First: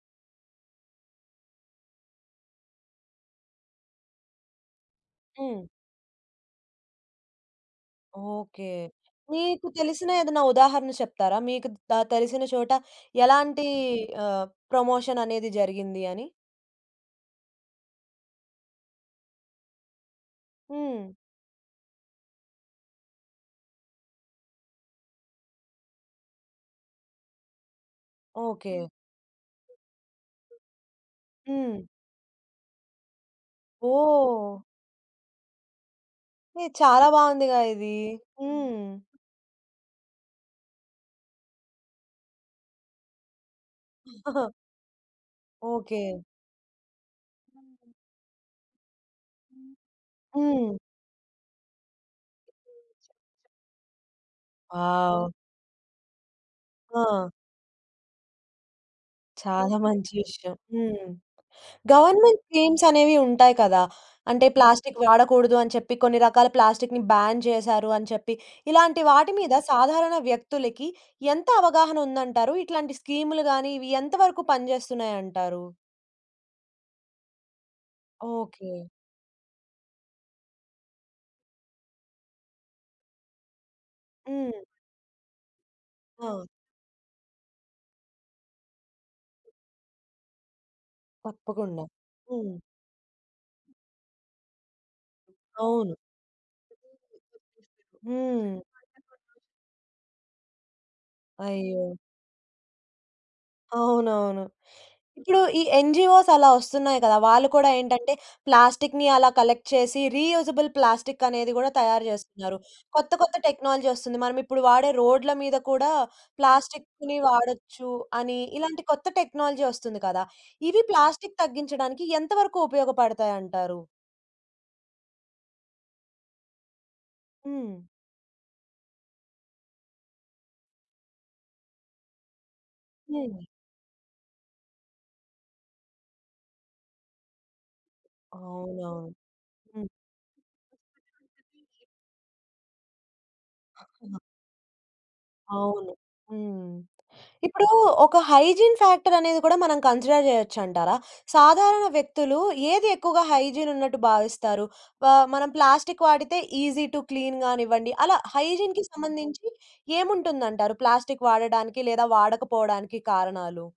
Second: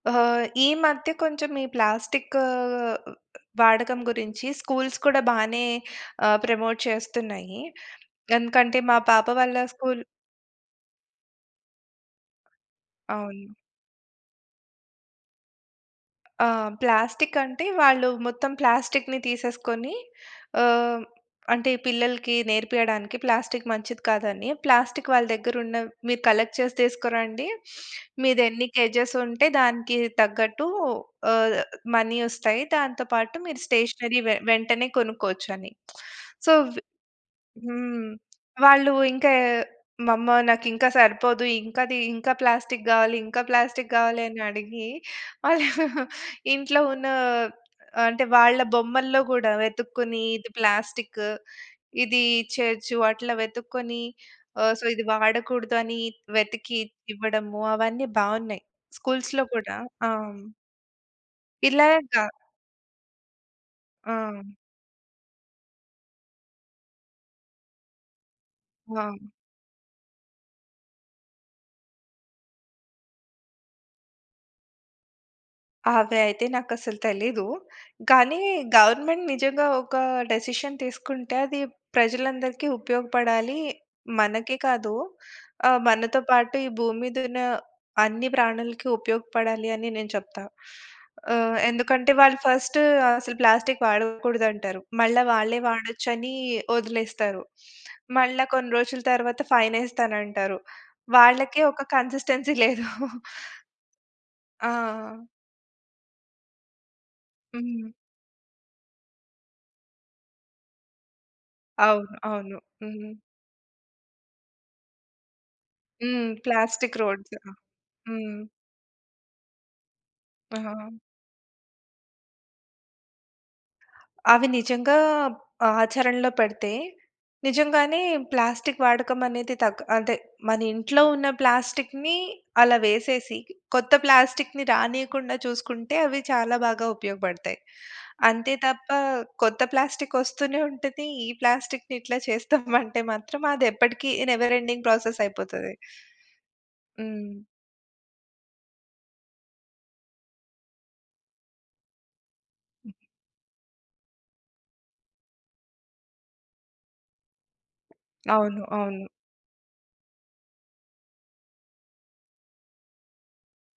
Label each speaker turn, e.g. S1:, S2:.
S1: ఆహా! ఈ మధ్య కొంచెం ఈ ప్లాస్టిక్కూ వాడకం గురించి, స్కూల్స్ కూడా
S2: హ్మ్.
S1: బానే ఆహ్, ప్రమోట్ చేస్తున్నాయి.
S2: ఓకే.
S1: ఎందుకంటే, మా పాప వాళ్ళ
S2: మీకు
S1: స్కూలు
S2: తెలిసిన ఏదన్నా ఉదాహరణ చెప్తారా? మీకు ద తెలిసిన చోట,
S1: అవును.
S2: ఎలాంటీ ఆహ్, ప్రమోషననేది జరిగింది అని.
S1: ఆ! ప్లాస్టికంటే, వాళ్ళు మొత్తం ప్లాస్టిక్కుని తీసేసుకొని ఆహ్, హ్మ్.
S2: హ్మ్.
S1: అంటే పిల్లలకి నేర్పియడానికి ప్లాస్టిక్కు మంచిది కాదని, ప్లాస్టిక్కు వాళ్ళ దగ్గరున్న మీరు కలెక్ట్ చేసి తీసుకోరండి, మీదెన్ని
S2: ఓకే.
S1: కేజేసుంటే, దానికి తగ్గట్టు ఆహ్,
S2: హ్మ్.
S1: మనీ ఒస్తాయి, దాంతో పాటు మీరు స్టేషనరీ వె
S2: ఓహ్!
S1: వెంటనే కొనుక్కోచని. So,
S2: hey!
S1: వి
S2: చాలా బాగుందిగా ఇది.
S1: హ్మ్.
S2: హ్మ్.
S1: వాళ్ళు ఇంకా, "మమ్మా నాకింకా సరిపోదు, ఇంకాదీ, ఇంకా ప్లాస్టిక్కు గావాలి, ఇంకా ప్లాస్టిక్కు గావాలి." అని అడిగి, అలా
S2: ఓకే.
S1: ఇంట్లో ఉన్నా, అంటే వాళ్ళ బొమ్మల్లో గూడా వెతుక్కొని, ఇది
S2: హ్మ్.
S1: ప్లాస్టిక్కు, ఇది ఇచ్చేయొచ్చు వాటిల్లో వెతుక్కొని, ఆహ్, సో, ఇది
S2: వావ్!
S1: వాడకూడదు అని వెతికి
S2: ఆ!
S1: ఇవ్వడము, అవన్నీ బావున్నాయి స్కూల్స్‌లో
S2: చాలా
S1: కూడా ఆ!
S2: మంచి
S1: హ్మ్.
S2: విషయం. హ్మ్.
S1: ఇలాగా
S2: గవర్నమెంట్ స్కీమ్స్ అనేవి ఉంటాయి కదా!
S1: ఆ!
S2: అంటే ప్లాస్టిక్కు వాడకూడదు అని చెప్పి, కొన్ని రకాల ప్లాస్టిక్‌ని బ్యాన్ చేశారు అని చెప్పి, ఇలాంటి
S1: అవును.
S2: వాటి మీద సాధారణ వ్యక్తులకి ఎంత అవగాహనుందంటారు? ఇట్లాంటి స్కీములు గాని, ఇవి ఎంత వరకు పనిజేస్తున్నాయంటారు?
S1: అవి అయితే నాకసలు తెలీదు. కానీ
S2: ఓకే.
S1: గవర్నమెంట్ నిజంగా ఒక డిసిషన్ తీసుకుంటే, అది ప్రజలందరికి ఉపయోగపడాలీ, మనకే
S2: హ్మ్.
S1: కాదూ, ఆహ్, మనతో
S2: ఆ!
S1: పాటు ఈ భూమి మీద ఉన్న అన్ని ప్రాణులకి ఉపయోగపడాలి, అని నేను చెప్తా. ఆహ్,
S2: తప్పకుండా
S1: ఎందుకంటే వాళ్ళు
S2: హ్మ్.
S1: ఫస్టు అసలు ప్లాస్టిక్కు వాడకూడదంటారు. మళ్ళా వాళ్ళే
S2: అవును.
S1: వాడొచ్చని వొదిలేస్తారు. మళ్ళా
S2: హ్మ్.
S1: కొన్ని రోజుల తరవాత ఫైనేస్తానంటారు. వాళ్ళకే ఒక
S2: అయ్యో!
S1: కన్సిస్టెన్సీ లేదు.
S2: అవునవును.
S1: ఆ!
S2: ఇప్పుడు ఈ ఎన్‌జీఓస్ అలా వస్తున్నాయి కదా! వాళ్ళు కూడా
S1: హ్మ్.
S2: ఏంటంటే, ప్లాస్టిక్కుని అలా కలెక్ట్ చేసి, రీయూజబుల్ ప్లాస్టికనేది గూడా తయారు
S1: అవును.
S2: జేస్తున్నారు.
S1: అవును.
S2: కొత్త,
S1: హుహు.
S2: కొత్త టెక్నాలజీ వస్తుంది, మనం ఇప్పుడు వాడే రోడ్ల మీద కూడా
S1: హ్మ్. ప్లాస్టిక్కు
S2: ప్లాస్టిక్కుని
S1: రోడ్సా!
S2: వాడొచ్చు
S1: హ్మ్.
S2: అని, ఇలాంటి కొత్త టెక్నాలజీ ఒస్తుంది కదా! ఇవి
S1: ఆ!
S2: ప్లాస్టిక్కు తగ్గించడానికి, ఎంతవరకు ఉపయోగపడతాయంటారు?
S1: అవి నిజంగా ఆచరణలో పెడితే,
S2: హ్మ్.
S1: నిజంగానే ప్లాస్టిక్కు వాడకమనేది తగ్ ఆదే, మనింట్లో ఉన్న ప్లాస్టిక్కుని అలా వేసేసి,
S2: హ్మ్.
S1: కొత్త ప్లాస్టిక్కుని రానీయకుండా చూసుకుంటే, అవి చాలా బాగా ఉపయోగపడతాయి. అంతే
S2: అవునా!
S1: తప్ప కొత్త
S2: హ్మ్.
S1: ప్లాస్టికొస్తూనే ఉంటది, ఈ ప్లాస్టిక్కుని ఇట్లా చేస్తామంటే మాత్రం అదేప్పటికీ
S2: హ్మ్. ఆ!
S1: నెవర్ ఎండింగ్ ప్రాసెసయిపోతది.
S2: అవును. హ్మ్.
S1: హ్మ్.
S2: ఇప్పుడూ ఒక హైజీన్ ఫ్యాక్టరనేది కూడా మనం కన్సిడర్ జేయొచ్చంటారా? సాధారణ వ్యక్తులు ఏది
S1: హ్మ్.
S2: ఎక్కువగా హైజీనున్నట్టు భావిస్తారు? వా మనం ప్లాస్టిక్కు వాడితే, ఈజీ టు క్లీన్ గానివ్వండి, అలా
S1: అవును.
S2: హైజీన్‌కి
S1: అవును.
S2: సంబంధించి ఏముంటుందంటారు? ప్లాస్టిక్కు వాడడానికి, లేదా వాడకపోవడానికి కారణాలు.